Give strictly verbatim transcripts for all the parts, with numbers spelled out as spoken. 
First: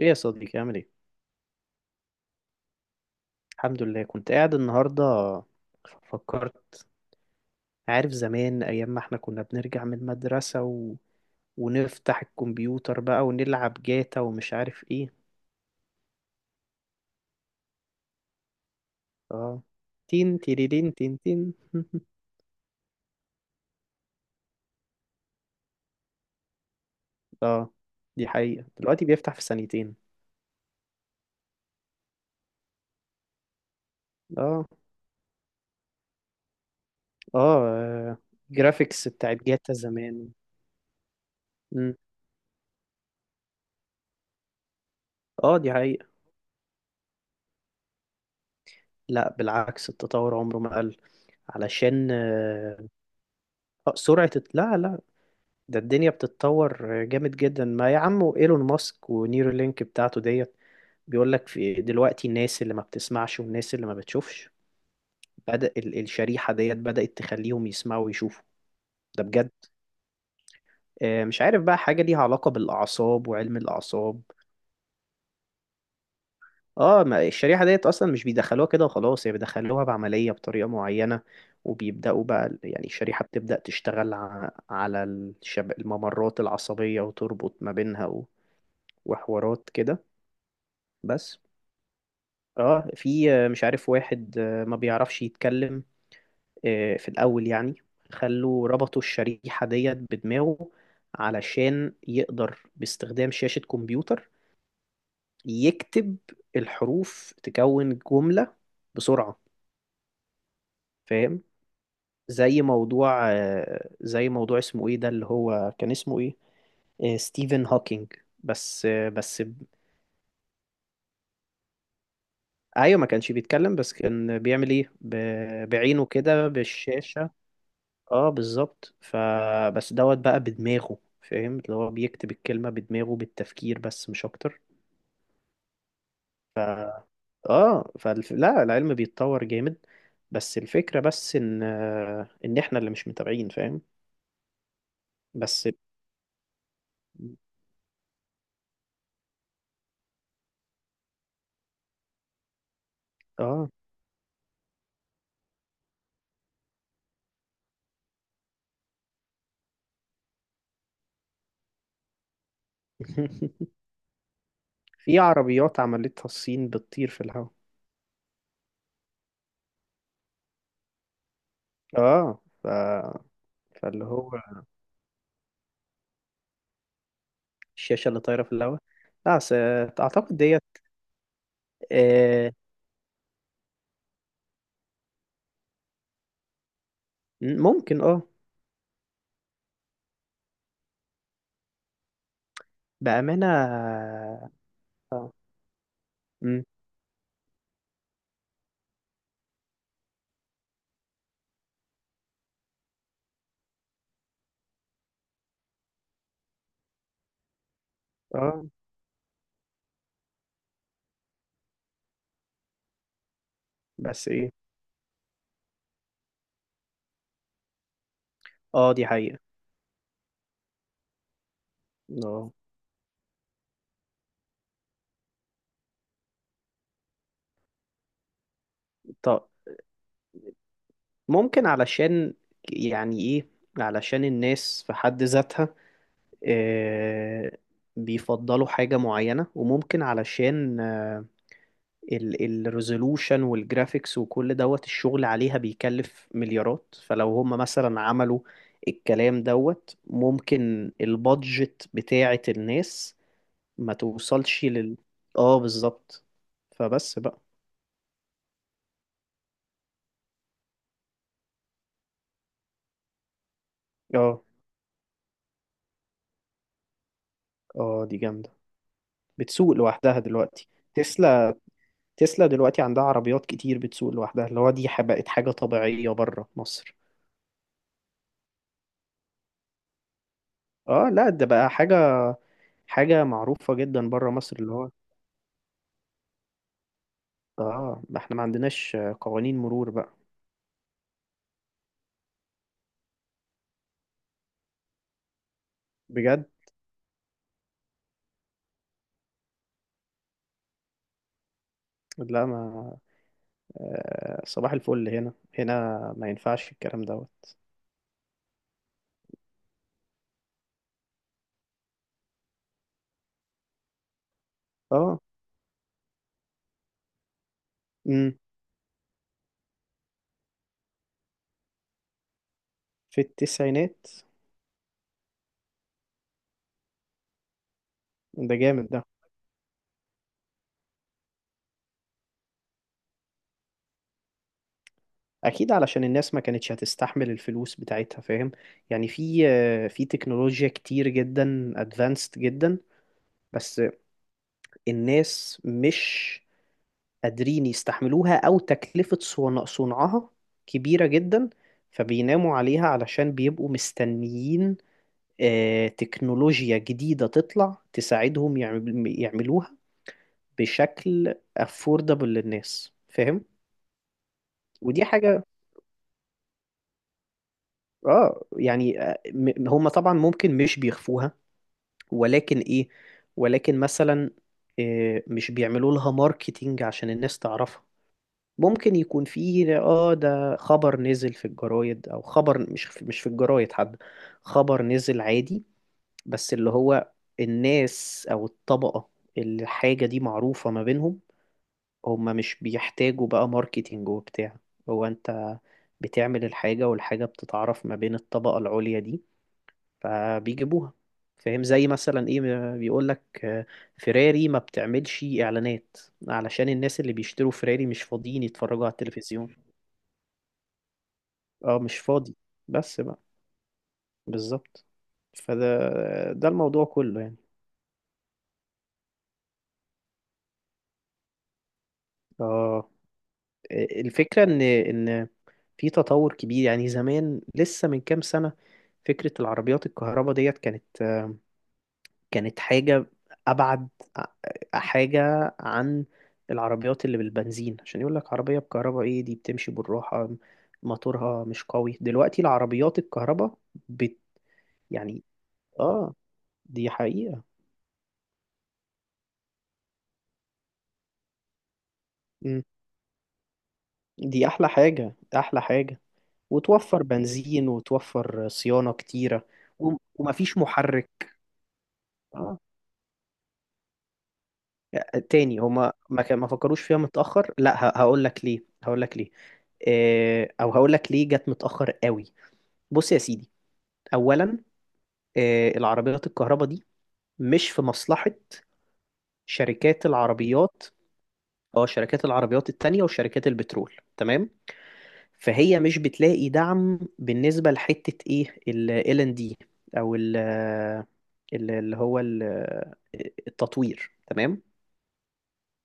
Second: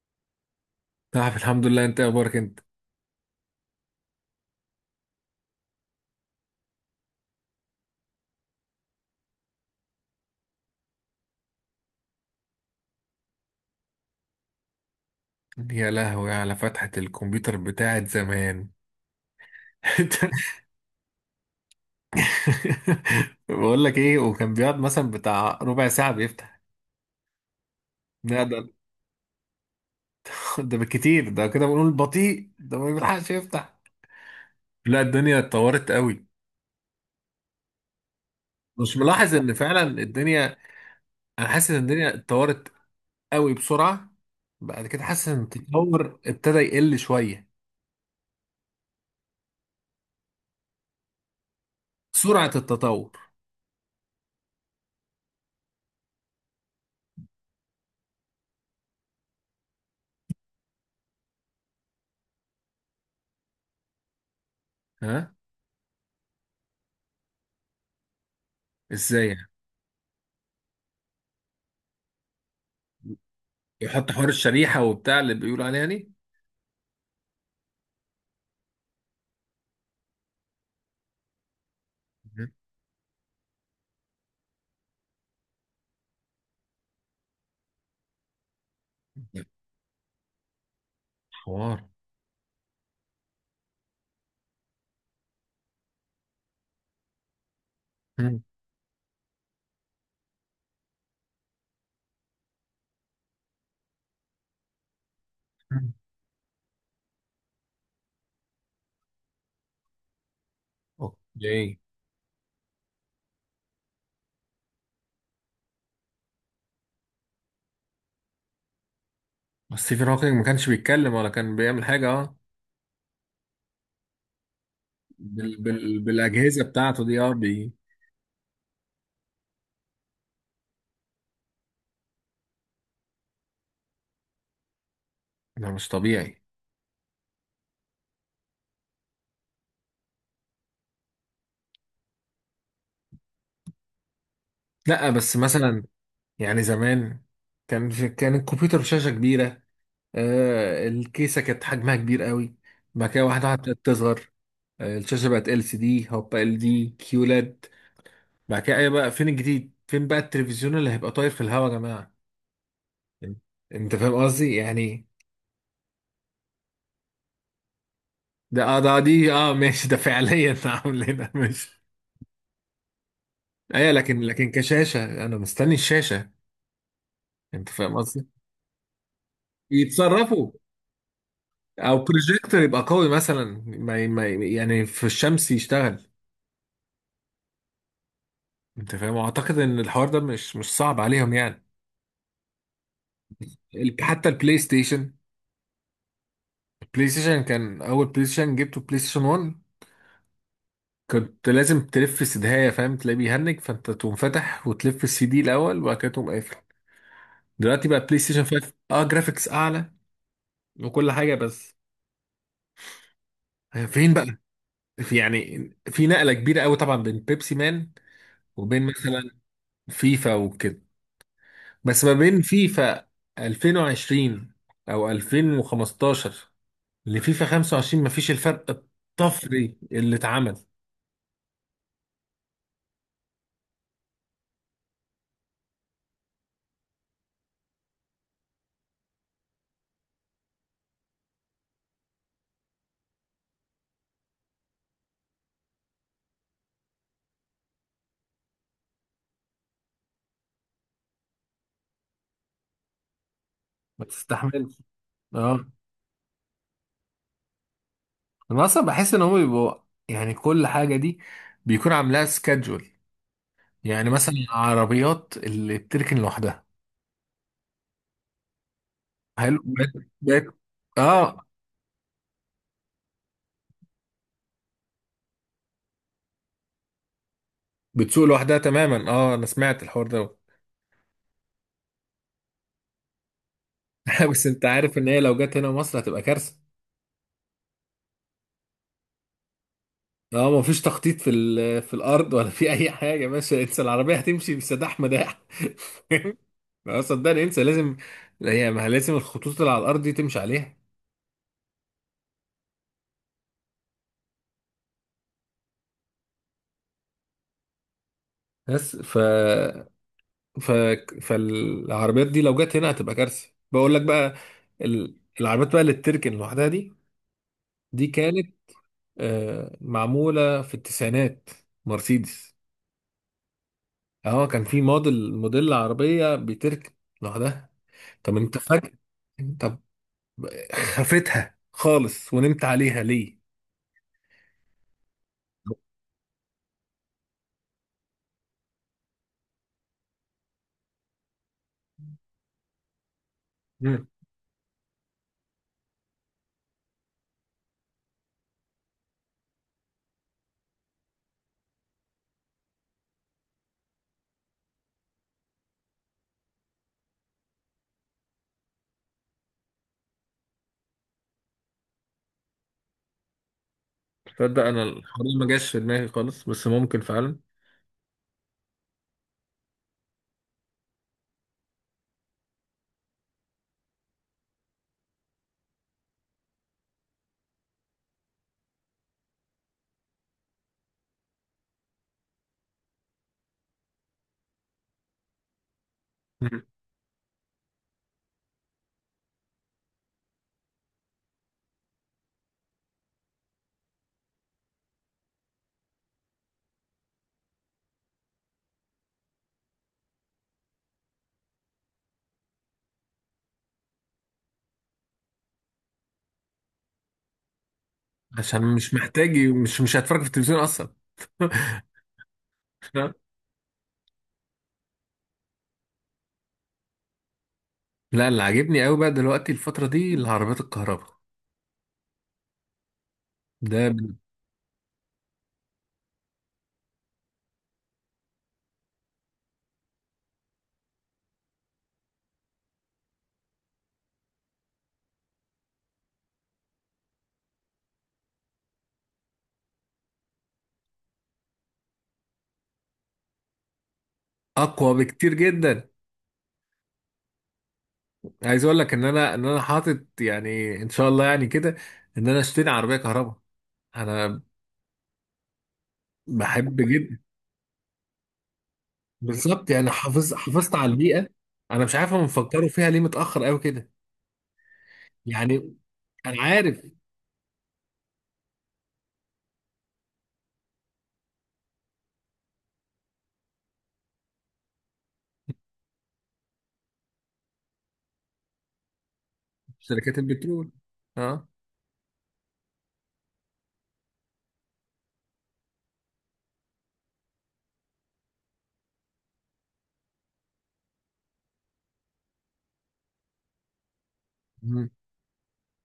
ايه يا صديقي، عامل ايه؟ نعم، الحمد لله. انت إيه اخبارك انت؟ الحمد لله. كنت قاعد النهارده فكرت، عارف زمان، ايام ما احنا كنا بنرجع من المدرسة و ونفتح الكمبيوتر بقى ونلعب جاتا ومش عارف ايه. يا لهوي على فتحة الكمبيوتر بتاعت زمان! اه. انت! تين تيريرين تين تين. بقول لك ايه، وكان بيقعد مثلا بتاع ربع ساعة بيفتح. اه، دي لا، ده حقيقة، دلوقتي بيفتح في ثانيتين. ده بالكتير، ده كده بنقول بطيء، ده ما بيلحقش يفتح. اه. لا، الدنيا اتطورت قوي. اه، مش جرافيكس ملاحظ بتاعت ان جاتا فعلا زمان. الدنيا، انا حاسس ان مم. الدنيا اتطورت قوي بسرعة. بعد كده حاسس ان اه، دي حقيقة. التطور ابتدى يقل شوية. لا بالعكس، التطور عمره ما قل، علشان سرعة آه، التطور. سرعة الت- لا لا ده الدنيا بتتطور جامد جدا، ما يا عم ايلون ماسك ونيورالينك بتاعته ديت بيقول لك في دلوقتي الناس اللي ما بتسمعش والناس اللي ما بتشوفش. ها، بدأ ال- الشريحة ديت بدأت تخليهم يسمعوا ويشوفوا. ده ازاي يعني؟ بجد. آه، مش عارف بقى حاجة ليها علاقة بالأعصاب وعلم يحط الأعصاب. حوار الشريحة وبتاع اللي بيقولوا عليها. اه، ما الشريحة ديت أصلا مش بيدخلوها كده وخلاص، هي بيدخلوها بعملية بطريقة معينة، وبيبدأوا بقى يعني الشريحة بتبدأ تشتغل ع- على الشب- الممرات العصبية وتربط ما بينها و- دي، وحوارات كده. بس. حوار. اه، في آه، مش عارف واحد آه، ما بيعرفش يتكلم. آه، في الأول يعني مم. خلوا ربطوا الشريحة ديت بدماغه علشان يقدر باستخدام شاشة كمبيوتر مم. يكتب الحروف تكون جملة بسرعة. فاهم؟ اوكي. زي موضوع آه، زي موضوع اسمه ايه ده، اللي هو كان اسمه ايه؟ آه، ستيفن هوكينج. بس آه، بس ب- بس ستيفن هوكينج ما كانش بيتكلم ولا كان بيعمل حاجة، اه. ايوه، ما كانش بيتكلم بس كان بيعمل ايه، بال... ب- بال... بعينه كده بالأجهزة بتاعته دي. بالشاشة. اه بي... اه بالظبط، فبس دوت بقى بدماغه، فاهم؟ اللي هو بيكتب الكلمة بدماغه بالتفكير بس، مش اكتر. ده مش طبيعي. اه، فالف... لا، العلم بيتطور جامد. بس الفكرة بس ان آه، ان احنا اللي مش متابعين، فاهم؟ لا، بس بس. مثلا، يعني زمان. كان في... كان الكمبيوتر بشاشة كبيرة. آه الكيسة كانت حجمها كبير قوي. بعد كده واحدة واحدة اه. ابتدت تصغر. آه الشاشة بقت ال سي دي، هوبا، ال دي كيولاد. بعد كده ايه بقى؟ فين الجديد؟ فين بقى التلفزيون اللي هيبقى طاير في الهوا يا جماعة؟ انت فاهم قصدي يعني؟ في عربيات عملتها الصين بتطير في الهواء. ده اه ده دي اه ماشي، ده فعليا عاملينها، ماشي. اه، ف... ايوه، فاللي لكن هو لكن كشاشه انا مستني الشاشه. انت فاهم الشاشة اللي قصدي؟ طايرة في الهواء. لا بس آه، اعتقد يتصرفوا. ديت. او آه. بروجيكتور يبقى قوي مثلا، ما ما يعني في الشمس يشتغل. ممكن، اه. انت فاهم، اعتقد ان الحوار ده مش مش صعب عليهم يعني. بأمانة. ال- حتى البلاي ستيشن. اه. مم. البلاي ستيشن، كان اول بلاي ستيشن جبته بلاي ستيشن واحد. كنت لازم تلف سدهايه، فاهم، تلاقيه بيهنج فانت تقوم فاتح وتلف السي دي الاول وبعد كده تقوم قافل. دلوقتي بقى بلاي ستيشن آه. خمسة، اه، جرافيكس اعلى وكل حاجه، بس. فين بقى؟ بس ايه؟ في، يعني، في نقله كبيره قوي طبعا بين بيبسي مان وبين اه، دي مثلا حقيقة. فيفا وكده. بس ما بين اه. فيفا ألفين وعشرين او ألفين وخمستاشر لفيفا خمسة وعشرين، ما فيش الفرق طب الطفري اللي اتعمل. ممكن علشان، يعني ايه، علشان الناس في حد ذاتها، آه، بيفضلوا حاجة معينة، وممكن علشان الريزولوشن والجرافيكس وكل دوت الشغل عليها بيكلف مليارات، فلو هم مثلا عملوا الكلام دوت ممكن البادجت بتاعة الناس ما ما توصلش تستحملش، لل. اه اه. بالظبط، فبس بقى. انا اصلا بحس ان هم بيبقوا، يعني، كل حاجه دي بيكون عاملاها سكادجول. يعني مثلا اه. العربيات اللي بتركن لوحدها، اه، دي جامدة. حلو بتسوق بقت. لوحدها بقت- دلوقتي اه، تسلا. تسلا دلوقتي عندها عربيات كتير بتسوق لوحدها، اللي هو دي ح- بقت حاجة طبيعية بره مصر. بتسوق لوحدها تماما، اه، انا سمعت الحوار ده. اه لا، ده بقى حاجة، حاجة معروفة جدا بره بس مصر، انت اللي هو. عارف ان هي لو جت هنا مصر هتبقى كارثه. اه، ما احنا ما عندناش قوانين مرور بقى. اه، ما فيش تخطيط في ال- في الارض ولا في اي حاجه، ماشي انسى، العربيه هتمشي بسداح مداح. بجد. اه، صدقني، انسى لازم. هي ما لازم الخطوط اللي على الارض دي تمشي عليها. لا ما. آه صباح الفل هنا، هنا ما ينفعش الكلام دوت. بس ف ف فالعربيات دي لو جت هنا هتبقى كارثه، بقول لك بقى. ال... اه. العربيات بقى اللي بتركن لوحدها دي، دي امم كانت آه معموله في التسعينات، مرسيدس. في التسعينات. اه، كان في موديل موديل عربية بتركب لوحدها. طب ده انت جامد فجأة، ده. طب، خفتها خالص ونمت عليها ليه؟ اكيد علشان الناس ما كانتش هتستحمل الفلوس بتاعتها، فاهم؟ يعني في آه، في تكنولوجيا كتير جدا، ادفانسد جدا. بس مم. الناس مش قادرين يستحملوها، او تكلفة صنع- صنعها كبيرة جدا، فبيناموا عليها علشان بيبقوا مستنيين آه، تكنولوجيا جديدة تطلع تساعدهم يعمل- يعملوها بشكل affordable للناس، فاهم؟ تصدق انا ودي الحوار ده حاجة. ما جاش في دماغي خالص، بس ممكن فعلا. اه يعني آه، م- هم طبعا ممكن مش بيخفوها، ولكن ايه، ولكن مثلا آه، مش بيعملوا لها ماركتينج عشان الناس تعرفها. ممكن يكون فيه اه، ده خبر نزل في الجرايد او خبر مش في- مش في الجرايد، حد خبر نزل عادي، بس مم. اللي هو الناس او الطبقة اللي الحاجة دي معروفة ما بينهم، هما مش بيحتاجوا بقى ماركتينج وبتاع. هو انت بتعمل الحاجة، والحاجة بتتعرف ما بين الطبقة العليا دي، فبيجيبوها، فاهم؟ زي مثلا ايه، بيقول لك فيراري ما بتعملش اعلانات، علشان الناس اللي بيشتروا فيراري مش فاضيين عشان يتفرجوا على مش محتاج، التلفزيون. مش مش هتفرج في التلفزيون اصلا. اه، مش فاضي. بس بقى. بالظبط. فده، ده الموضوع كله يعني. لا، اللي عاجبني قوي بقى دلوقتي الفترة دي العربيات الكهرباء، اه، ده الفكرة ان ان في تطور كبير، يعني زمان لسه من كام سنة فكرة العربيات الكهرباء ديت كانت كانت حاجة أبعد، ع- حاجة عن العربيات اللي بالبنزين، عشان يقول لك عربية بكهرباء، إيه دي بتمشي بالراحة، موتورها مش قوي. دلوقتي العربيات الكهرباء بت اقوى يعني، بكتير جدا. آه، دي حقيقة. عايز اقول لك ان انا ان انا حاطط، يعني، ان شاء الله يعني كده، ان انا مم. اشتري عربية كهرباء. انا دي أحلى حاجة أحلى حاجة، بحب وتوفر جدا. بنزين وتوفر صيانة كتيرة، بالظبط، يعني وم- حافظ ومفيش حافظت على البيئه. محرك. انا مش عارف هم آه. بيفكروا فيها ليه متاخر قوي كده؟ تاني، يعني، هما ما كان- انا ما فكروش عارف. فيها متأخر، لا هقول لك ليه هقول لك ليه، آه، او هقول لك ليه جت متأخر قوي. بص يا سيدي، اولا آه، العربيات الكهرباء دي مش في مصلحة شركات شركات البترول، العربيات. اه. اه، شركات العربيات التانية وشركات البترول، تمام. فهي مش بتلاقي دعم بالنسبة لحتة ايه ال إل ان دي، او ال ال- اللي هو ال- التطوير، تمام. مم.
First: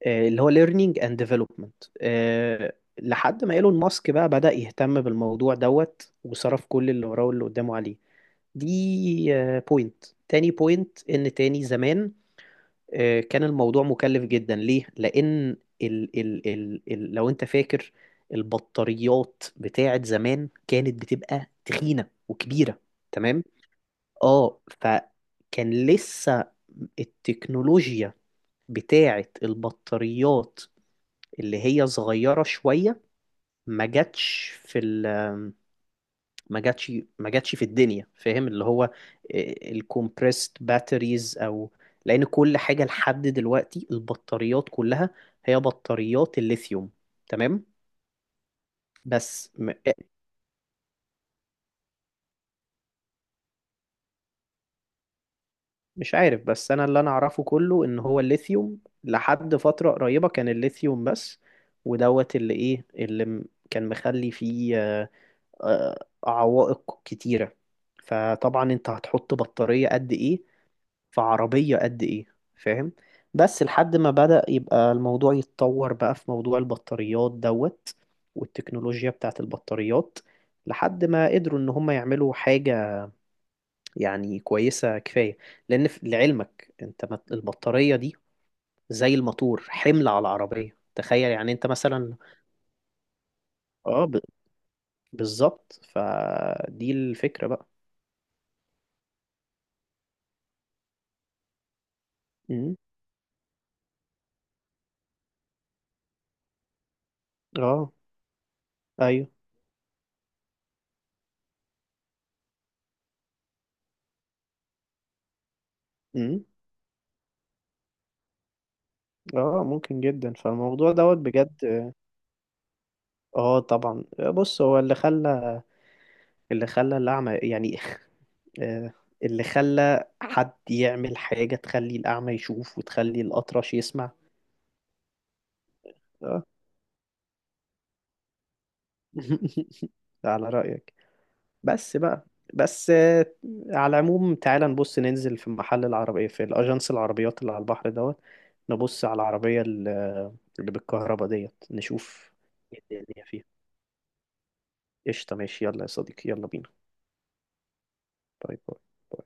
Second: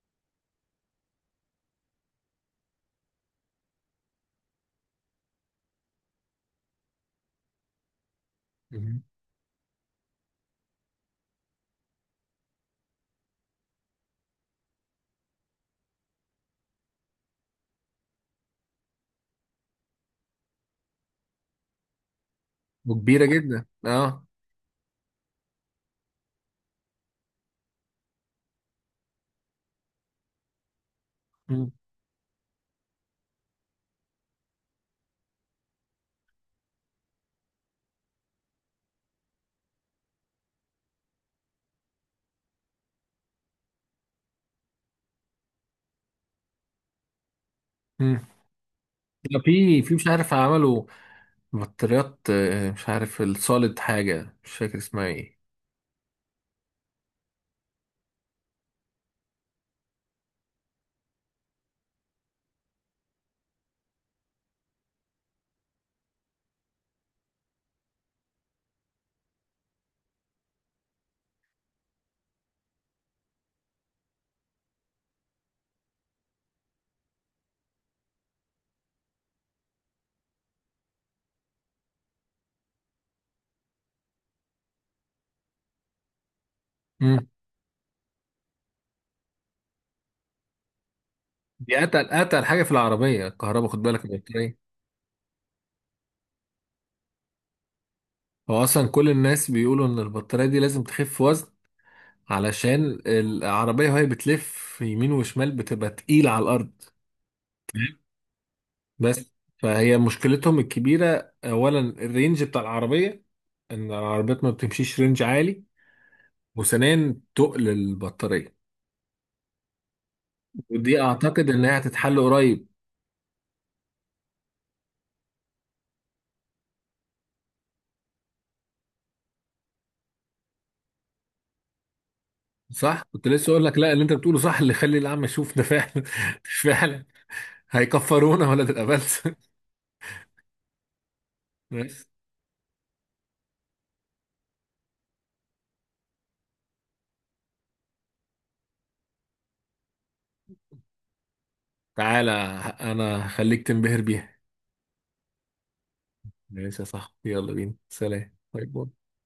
آه، اللي هو learning and development آه، لحد ما ايلون ماسك بقى بدأ يهتم بالموضوع دوت وصرف كل اللي وراه واللي قدامه عليه. مم. دي بوينت. تاني بوينت، ان تاني زمان آه، كان الموضوع مكلف جدا، ليه؟ لأن ال ال ال ال لو أنت فاكر البطاريات بتاعت زمان كانت بتبقى تخينة وكبيرة. وكبيره تمام؟ جدا، اه. اه، فكان لسه التكنولوجيا بتاعت البطاريات اللي مم. هي صغيرة شوية ما جاتش في ال ما جاتش ما جاتش في الدنيا، فاهم؟ اللي هو الكومبريست باتريز، او لان كل حاجه لحد دلوقتي البطاريات كلها هي بطاريات الليثيوم، تمام. مم. لا، بس م- في آه، في مش عارف عملوا بطاريات، آه، مش عارف السوليد، حاجه مش فاكر اسمها ايه. مش عارف، بس انا اللي انا اعرفه كله ان هو الليثيوم، لحد فتره قريبه كان الليثيوم بس، ودوت اللي ايه اللي م- كان مخلي فيه آه، آه، عوائق كتيره. فطبعا انت هتحط بطاريه قد ايه في عربية قد إيه، فاهم؟ بس لحد ما بدأ يبقى الموضوع يتطور بقى في موضوع البطاريات دوت والتكنولوجيا بتاعت البطاريات، لحد ما قدروا إن هم يعملوا حاجة يعني كويسة كفاية، لأن في- لعلمك أنت ما- مم. البطارية دي زي الموتور، حمل على العربية، تخيل يعني أنت دي اتقل مثلا. اتقل حاجه في العربيه الكهرباء، خد بالك، اه ب- البطاريه. بالظبط، فدي الفكرة بقى. هو اصلا كل الناس بيقولوا ان البطاريه دي لازم تخف وزن امم علشان العربيه وهي بتلف يمين وشمال بتبقى تقيله على الارض. اه. تمام؟ بس، ايوه. فهي مشكلتهم الكبيرة أولا الرينج بتاع العربية، إن العربيات ما بتمشيش رينج عالي، امم وثانيا تقل البطارية. اه، ممكن جدا، فالموضوع ودي دوت أعتقد بجد. إن هي هتتحل قريب. اه طبعا. بص، هو اللي خلى اللي خلى الأعمى يعني آه، اللي خلى حد يعمل حاجة تخلي الأعمى يشوف صح؟ وتخلي كنت لسه أقول الأطرش لك، لا، اللي يسمع. أنت بتقوله صح، اللي يخلي الأعمى يشوف ده فعلا. آه. فعلا، هيكفرونا ولا تبقى بلس. على رأيك. بس بس. بقى. بس آه، على العموم، تعالى نبص ننزل في محل العربية في الأجنس، العربيات اللي على البحر دوت، نبص على العربية اللي اللي بالكهرباء ديت، تعالى، نشوف ايه الدنيا أنا فيها. هخليك تنبهر بيها. قشطة، ماشي، يلا يا صديقي، يلا بينا. ماشي يا صاحبي، يلا بينا، سلام، باي باي باي. باي.